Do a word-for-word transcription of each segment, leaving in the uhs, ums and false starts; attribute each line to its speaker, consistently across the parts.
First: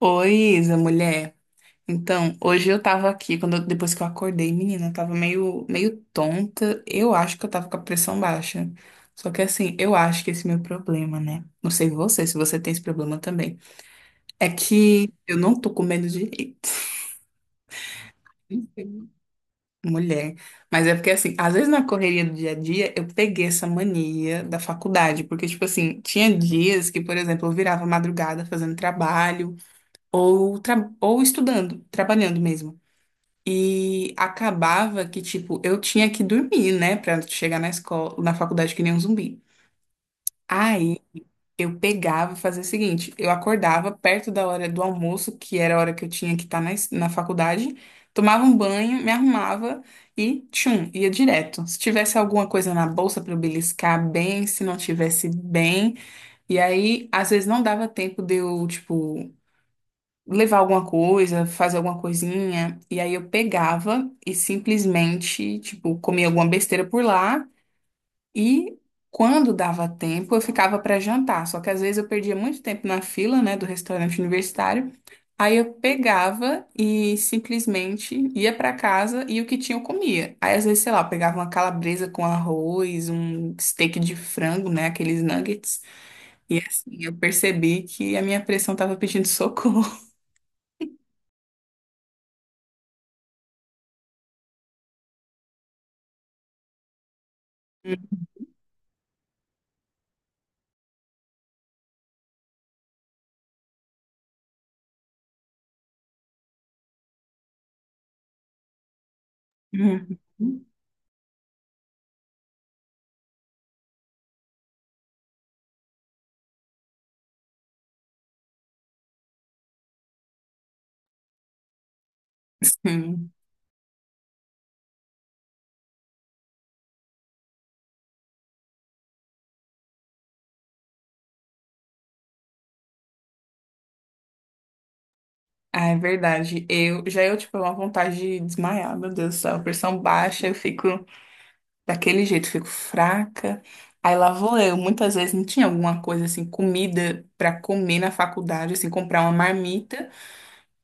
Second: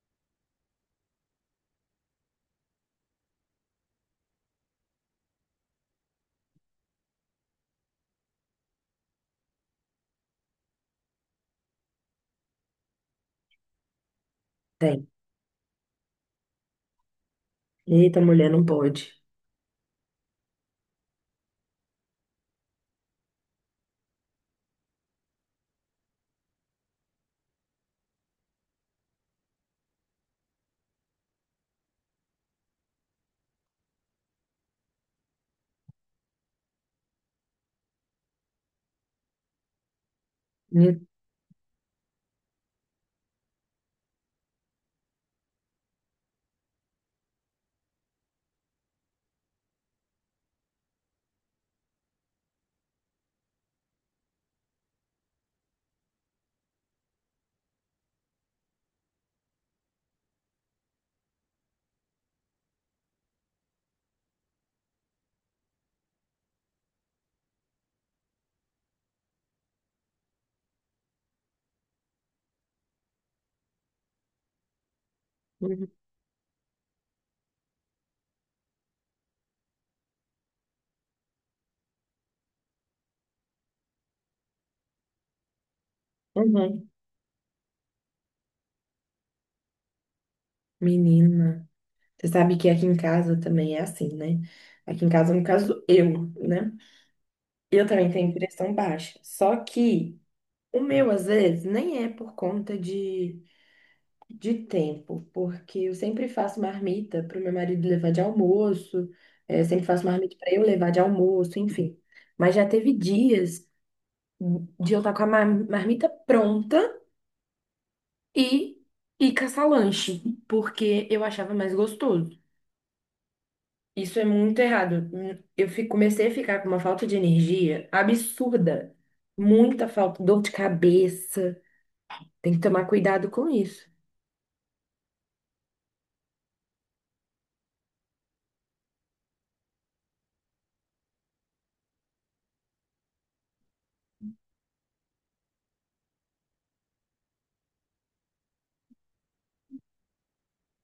Speaker 1: Oi, Isa, mulher. Então, hoje eu tava aqui, quando eu- depois que eu acordei, menina, eu tava meio, meio tonta. Eu acho que eu tava com a pressão baixa. Só que assim, eu acho que esse é meu problema, né? Não sei você, se você tem esse problema também. É
Speaker 2: Tem.
Speaker 1: que eu não tô comendo direito.
Speaker 2: Eita, mulher, não pode.
Speaker 1: Mulher. Mas é porque, assim, às vezes na correria do dia a dia, eu peguei essa mania da faculdade. Porque, tipo assim, tinha dias que, por exemplo, eu virava madrugada fazendo trabalho ou, tra- ou estudando, trabalhando mesmo. E acabava que, tipo, eu tinha que dormir, né, pra chegar na escola, na faculdade que nem um zumbi. Aí
Speaker 2: Uhum.
Speaker 1: eu pegava e fazia o seguinte: eu acordava perto da hora do almoço, que era a hora que eu tinha que estar na, es- na faculdade, tomava um banho, me arrumava e tchum, ia direto. Se tivesse alguma coisa na bolsa pra eu beliscar, bem, se não tivesse bem. E aí, às vezes não dava tempo de eu, tipo, levar alguma coisa, fazer alguma coisinha. E aí eu pegava e simplesmente, tipo, comia alguma besteira por lá. E quando dava tempo, eu ficava para jantar. Só que às vezes eu perdia muito tempo na fila, né, do restaurante universitário. Aí eu pegava e simplesmente ia para casa e o que tinha eu comia. Aí às vezes, sei lá, eu pegava uma calabresa com arroz, um steak de frango, né, aqueles nuggets. E
Speaker 2: Uhum.
Speaker 1: assim, eu percebi que a minha pressão tava pedindo socorro.
Speaker 2: Menina. Você sabe que aqui em casa também é assim, né? Aqui em casa, no caso, eu, né? Eu também tenho pressão baixa. Só que o meu, às vezes, nem é por conta de, de tempo, porque eu sempre faço marmita para o meu marido levar de almoço, eh, sempre faço
Speaker 1: Uhum.
Speaker 2: marmita para eu levar de almoço, enfim. Mas já teve dias de eu estar com a mar- marmita pronta. E, e caçar lanche porque eu achava mais gostoso.
Speaker 1: Sim.
Speaker 2: Isso é muito errado. Hum, Eu fi- comecei a ficar com uma falta de energia absurda. Muita falta, dor de cabeça. Tem que tomar cuidado com isso.
Speaker 1: Ah, é verdade. Eu já eu tive uma vontade de desmaiar, meu Deus do céu. Pressão baixa, eu fico daquele jeito, fico fraca. Aí lá vou eu. Muitas vezes não tinha alguma coisa assim, comida pra comer na faculdade, assim, comprar uma marmita.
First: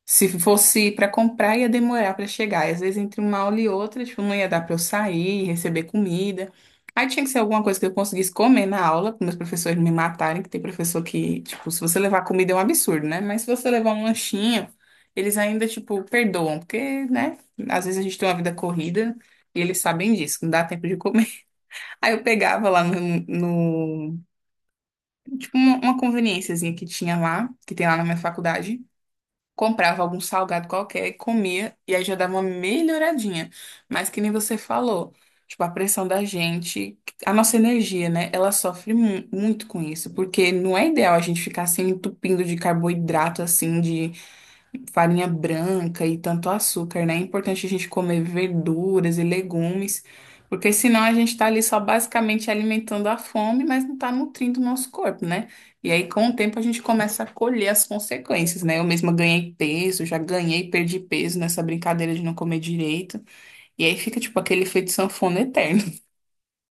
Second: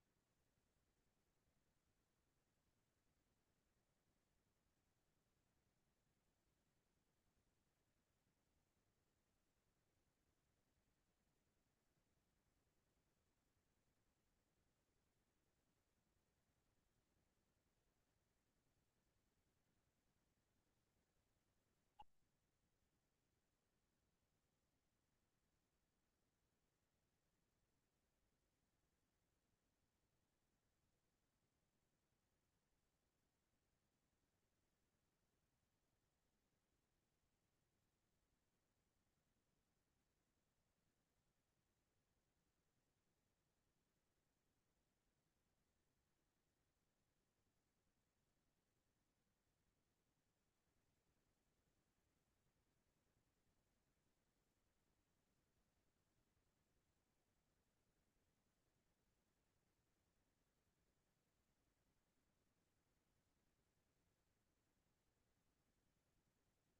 Speaker 1: Se fosse para comprar, ia demorar para chegar. E às vezes, entre uma aula e outra, tipo, não ia dar para eu sair, receber comida. Aí tinha que ser alguma coisa que eu conseguisse comer na aula, para meus professores não me matarem, que tem professor que, tipo, se você levar comida é um absurdo, né? Mas se você levar um lanchinho, eles ainda, tipo, perdoam, porque, né? Às vezes a gente tem uma vida corrida e eles sabem disso, que não dá tempo de comer. Aí eu pegava lá no, no- tipo, uma, uma conveniênciazinha que tinha lá, que tem lá na minha faculdade, comprava algum salgado qualquer e comia, e aí já dava uma melhoradinha. Mas que nem você falou, tipo, a pressão da gente, a nossa energia, né? Ela sofre mu- muito com isso, porque não é ideal a gente ficar se entupindo de carboidrato, assim, farinha branca e tanto açúcar, né? É importante a gente comer verduras e legumes, porque senão a gente tá ali só basicamente alimentando a fome, mas não tá nutrindo o nosso corpo, né? E aí, com o tempo, a gente começa a colher as consequências, né? Eu mesma ganhei peso, já ganhei e perdi peso nessa brincadeira de não comer direito. E aí fica, tipo, aquele efeito sanfona eterno.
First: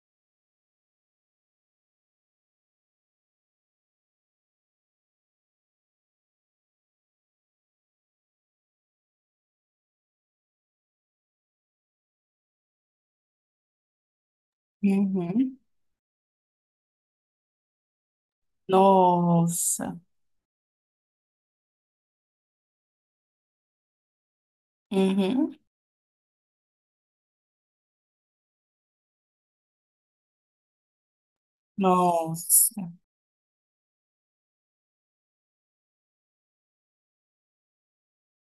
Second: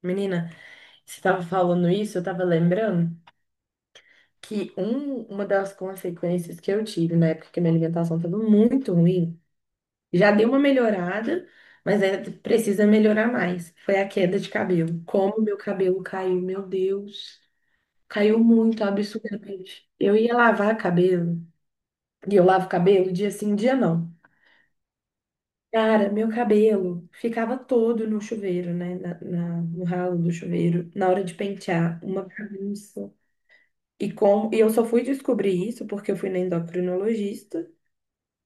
Speaker 2: Menina, você estava falando isso, eu estava lembrando que um, uma das consequências que eu tive na época que minha alimentação estava muito ruim, já deu uma melhorada, mas ainda precisa melhorar mais. Foi a queda de cabelo. Como meu
Speaker 1: Uhum.
Speaker 2: cabelo caiu, meu Deus. Caiu muito, absurdamente.
Speaker 1: Nossa.
Speaker 2: Eu ia lavar cabelo, e eu lavo cabelo dia sim, dia não.
Speaker 1: Uhum.
Speaker 2: Cara, meu cabelo ficava todo no chuveiro, né? na- na- no ralo do chuveiro, na hora de pentear, uma
Speaker 1: Nossa.
Speaker 2: bagunça. E, com, e eu só fui descobrir isso porque eu fui na endocrinologista.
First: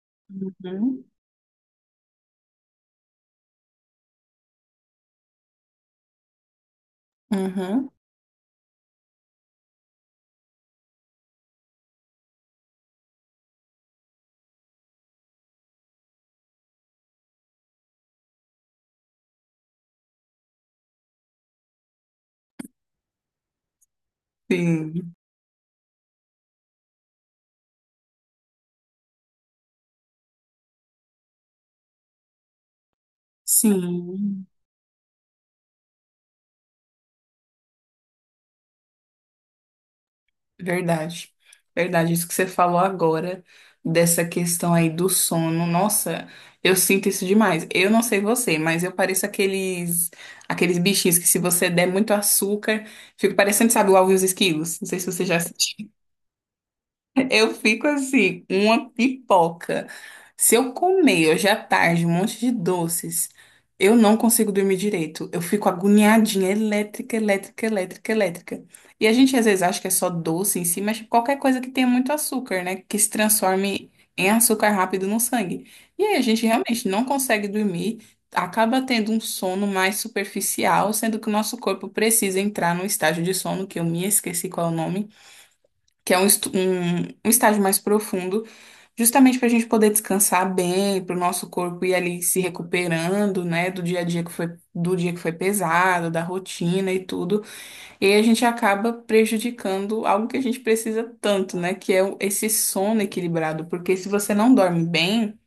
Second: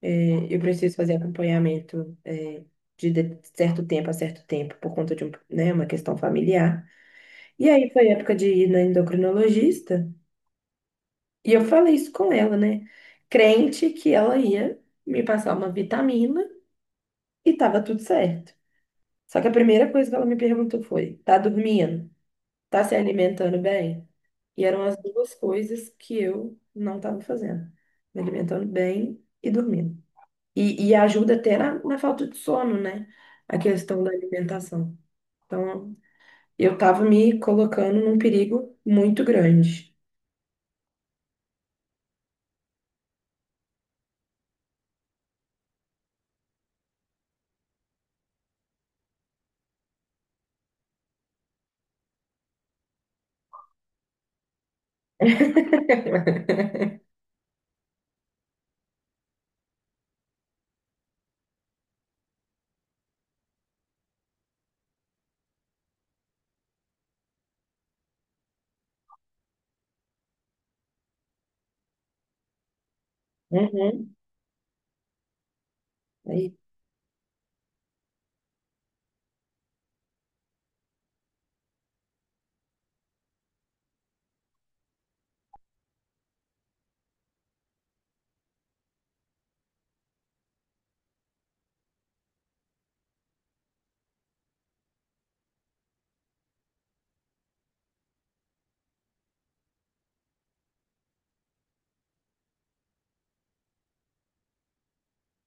Speaker 2: É, eu preciso
Speaker 1: Uhum.
Speaker 2: fazer acompanhamento, é, de, de certo tempo a certo tempo por conta de um, né, uma questão familiar. E
Speaker 1: Uhum.
Speaker 2: aí foi época de ir na endocrinologista. E eu falei isso com ela, né? Crente que ela ia me passar uma vitamina e tava tudo certo. Só que a primeira coisa que ela me perguntou foi: tá dormindo? Tá se alimentando bem? E eram as
Speaker 1: Sim.
Speaker 2: duas coisas que eu não estava fazendo: me alimentando bem e dormindo. E, e ajuda até na, na falta de sono, né? A questão da
Speaker 1: Sim.
Speaker 2: alimentação. Então, eu tava me colocando num perigo muito grande.
Speaker 1: Verdade, verdade. Isso que você falou agora, dessa questão aí do sono, nossa, eu sinto isso demais. Eu não sei você, mas eu pareço aqueles, aqueles bichinhos que se você der muito açúcar, fica parecendo, sabe, o Alvin e os Esquilos. Não sei se você já assistiu. Eu fico assim, uma pipoca. Se eu comer hoje à tarde um monte de doces, eu não consigo dormir direito. Eu fico agoniadinha, elétrica, elétrica, elétrica, elétrica. E a gente às vezes acha que é só doce em si, mas qualquer coisa que tenha muito açúcar, né? Que se transforme
Speaker 2: Uhum.
Speaker 1: em açúcar rápido no sangue. E aí a gente realmente não consegue dormir, acaba tendo um sono mais superficial, sendo que o nosso corpo precisa entrar num estágio de sono, que eu me esqueci qual é o nome, que é um, estu- um, um estágio mais profundo, justamente para a gente poder descansar bem, para o nosso corpo ir ali se recuperando, né, do dia a dia que foi, do dia que foi pesado, da rotina e tudo. E aí a gente acaba prejudicando algo que a gente precisa tanto, né, que é o- esse sono equilibrado, porque se você não dorme bem,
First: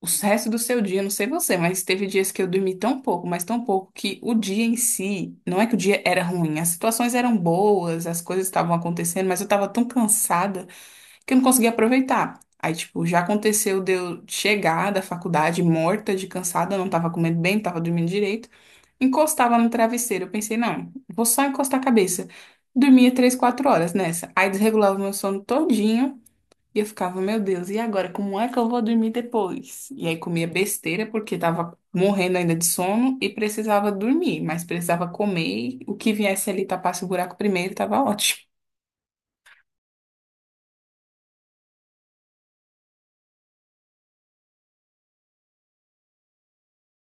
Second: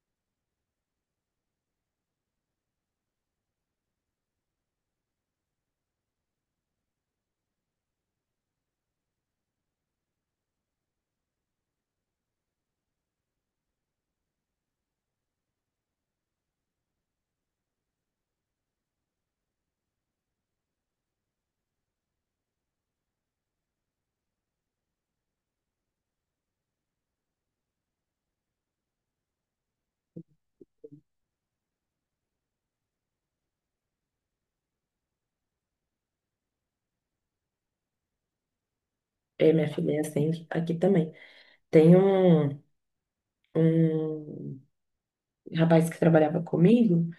Speaker 1: o resto do seu dia, não sei você, mas teve dias que eu dormi tão pouco, mas tão pouco, que o dia em si, não é que o dia era ruim, as situações eram boas, as coisas estavam acontecendo, mas eu estava tão cansada que eu não consegui aproveitar. Aí, tipo, já aconteceu de eu chegar da faculdade morta, de cansada, não tava comendo bem, não tava dormindo direito, encostava no travesseiro. Eu pensei, não, vou só encostar a cabeça. Dormia três, quatro horas nessa. Aí desregulava o meu sono todinho e eu ficava, meu Deus, e agora? Como é que eu vou dormir depois? E aí comia besteira porque tava morrendo ainda de sono e precisava dormir, mas precisava comer. e O que viesse ali tapasse o buraco primeiro, tava ótimo.
Speaker 2: É, minha filha é assim aqui também. Tem um, um rapaz que trabalhava comigo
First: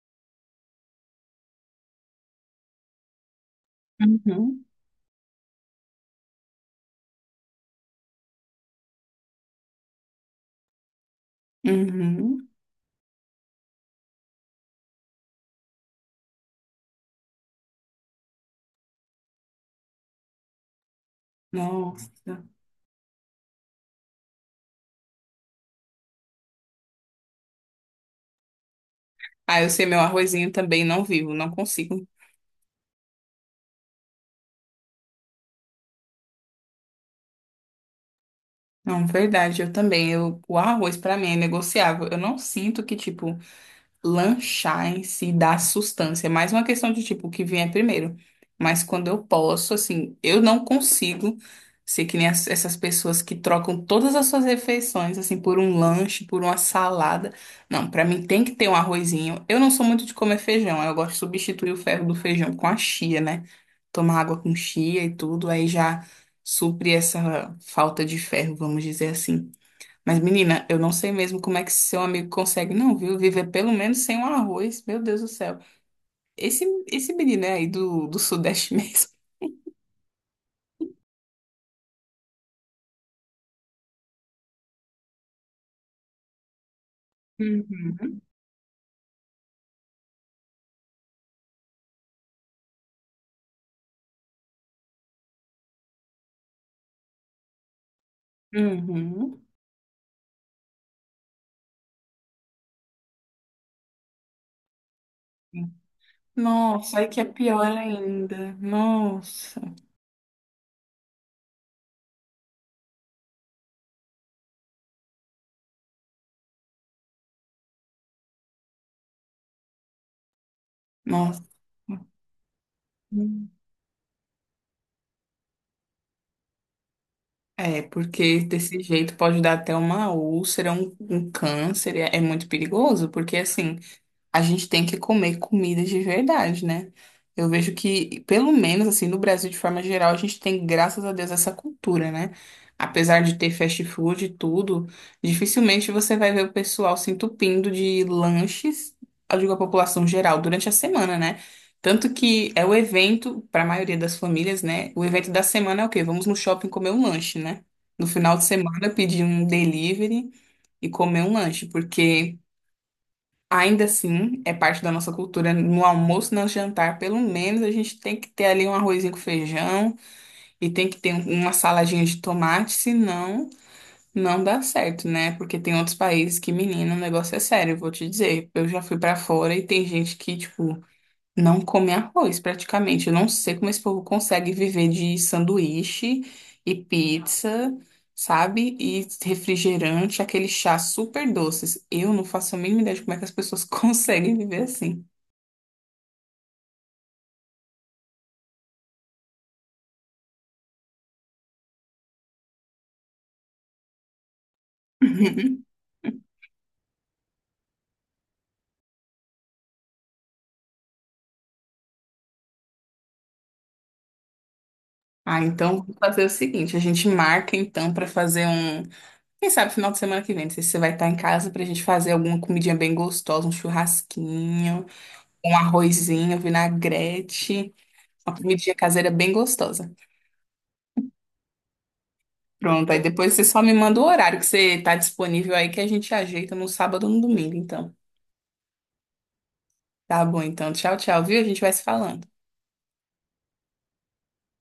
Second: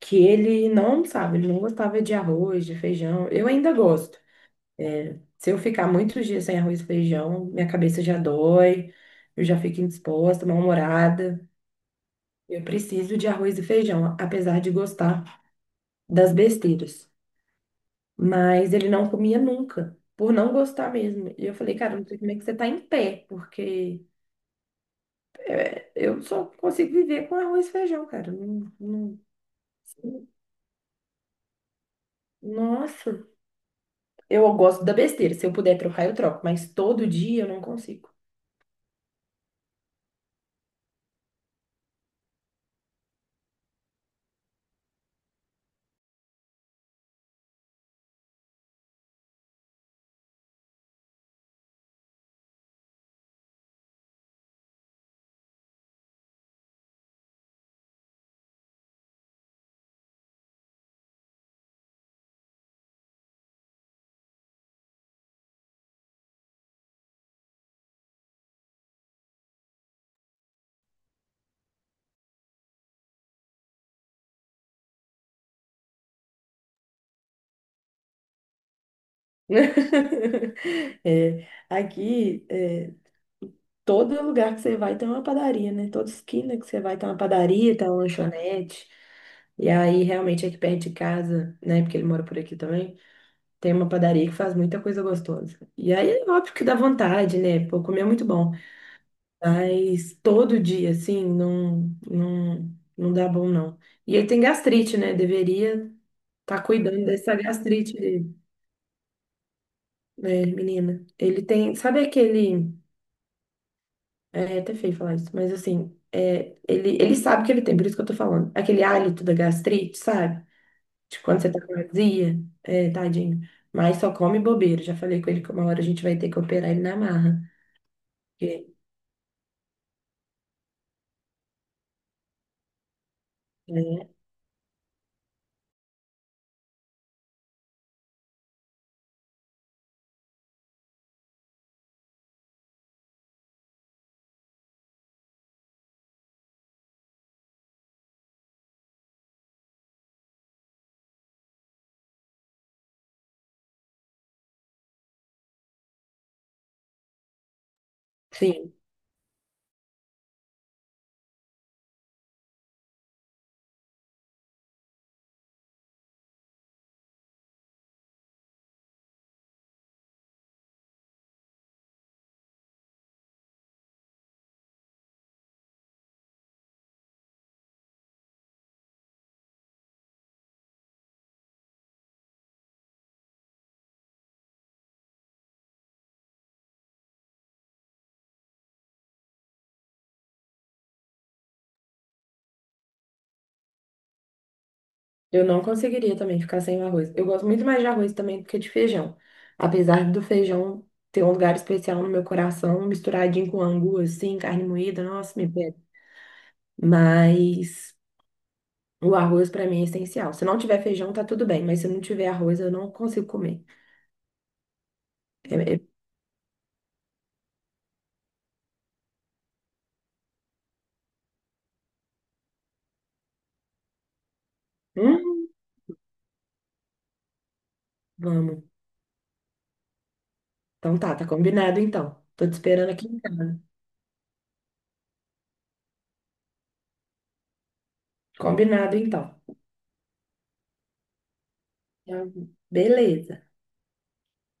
Speaker 2: que ele não sabe, ele não gostava de arroz, de feijão. Eu ainda gosto.
Speaker 1: Uhum.
Speaker 2: É, se eu ficar muitos dias sem arroz e feijão, minha cabeça já dói, eu já fico indisposta, mal-humorada.
Speaker 1: Uhum.
Speaker 2: Eu preciso de arroz e feijão, apesar de gostar das besteiras. Mas ele não comia nunca, por não gostar mesmo. E eu falei, cara, não sei como é que
Speaker 1: Nossa.
Speaker 2: você tá em pé, porque. Eu só consigo viver com arroz e feijão, cara. Não- não-
Speaker 1: Ah, eu sei, meu arrozinho também não vivo, não consigo.
Speaker 2: Nossa, eu gosto da besteira. Se eu puder trocar, eu troco, mas todo dia eu não consigo.
Speaker 1: Não, verdade, eu também. Eu, o arroz pra mim é negociável. Eu não sinto que, tipo, lanchar em si dá sustância. É mais uma questão de tipo, o que vier primeiro. Mas quando eu posso, assim, eu não consigo ser que nem as- essas pessoas que trocam todas as suas refeições, assim, por um lanche, por uma salada. Não, pra mim tem que ter um arrozinho. Eu não sou muito de comer feijão, eu gosto de substituir o ferro do feijão com a chia, né? Tomar água com chia e tudo, aí já supre essa falta de ferro, vamos dizer assim. Mas, menina, eu não sei mesmo como é que seu amigo consegue, não, viu? Viver pelo menos sem um arroz. Meu Deus do céu. Esse, esse menino é aí do, do Sudeste mesmo.
Speaker 2: É, aqui, é, todo lugar que você vai tem uma padaria, né? Toda esquina que você vai tem uma padaria, tem uma
Speaker 1: Uhum.
Speaker 2: lanchonete. E aí, realmente, aqui perto de casa, né? Porque ele mora por aqui também, tem uma padaria que faz muita coisa gostosa. E aí, é óbvio que dá vontade, né? Pô, comer é muito bom.
Speaker 1: Uhum.
Speaker 2: Mas todo dia, assim, não, não, não dá bom, não. E ele tem gastrite, né? Deveria estar
Speaker 1: Nossa,
Speaker 2: cuidando
Speaker 1: aí que é
Speaker 2: dessa
Speaker 1: pior
Speaker 2: gastrite dele,
Speaker 1: ainda. Nossa,
Speaker 2: né, menina. Ele tem, sabe aquele. É, é até feio falar isso, mas assim, é, ele, ele sabe que ele tem, por isso que eu tô falando. Aquele hálito da gastrite, sabe? De quando
Speaker 1: nossa.
Speaker 2: você tá com azia, é, tadinho. Mas só come bobeira. Já falei com ele que uma hora a gente vai ter que operar ele na marra.
Speaker 1: É, porque
Speaker 2: Porque,
Speaker 1: desse jeito pode dar até uma úlcera, um, um câncer, é, é muito perigoso, porque assim,
Speaker 2: né,
Speaker 1: a gente tem que comer comidas de verdade, né? Eu vejo que, pelo menos assim, no Brasil de forma geral, a gente tem, graças a Deus, essa cultura, né? Apesar de ter fast food e tudo, dificilmente você vai ver o pessoal se entupindo de lanches, eu digo a população geral, durante a semana, né? Tanto que é o evento, para a maioria das famílias, né? O evento da semana é o quê? Vamos no shopping comer um lanche, né? No final de
Speaker 2: sim.
Speaker 1: semana, pedir um delivery e comer um lanche, porque. Ainda assim, é parte da nossa cultura. No almoço, no jantar, pelo menos a gente tem que ter ali um arrozinho com feijão e tem que ter um- uma saladinha de tomate, senão não dá certo, né? Porque tem outros países que, menina, o negócio é sério, eu vou te dizer. Eu já fui pra fora e tem gente que, tipo, não come arroz, praticamente. Eu não sei como esse povo consegue viver de sanduíche e pizza, sabe? E refrigerante, aquele chá super doces. Eu não faço a mínima ideia de como é que as pessoas conseguem viver assim.
Speaker 2: Eu não conseguiria também ficar sem o arroz. Eu gosto muito mais de arroz também do que de feijão. Apesar do feijão ter um lugar especial no meu coração, misturadinho com angu, assim, carne moída, nossa, me pega. Mas o arroz pra mim é essencial. Se não tiver feijão, tá tudo bem, mas se não tiver arroz, eu não consigo comer.
Speaker 1: Ah,
Speaker 2: É-
Speaker 1: então
Speaker 2: é-
Speaker 1: vou fazer o seguinte, a gente marca então pra fazer um, quem sabe final de semana que vem, não sei se você vai estar em casa pra gente fazer alguma comidinha bem gostosa, um churrasquinho,
Speaker 2: Hum,
Speaker 1: um arrozinho, vinagrete, uma
Speaker 2: vamos.
Speaker 1: comidinha caseira bem gostosa.
Speaker 2: Então tá, tá combinado então. Tô te
Speaker 1: Pronto,
Speaker 2: esperando
Speaker 1: aí
Speaker 2: aqui em
Speaker 1: depois você só
Speaker 2: casa.
Speaker 1: me manda o horário que você tá disponível aí que a gente ajeita no sábado ou no domingo, então.
Speaker 2: Combinado então.
Speaker 1: Tá bom, então. Tchau, tchau, viu? A gente vai se falando.
Speaker 2: Tá, beleza.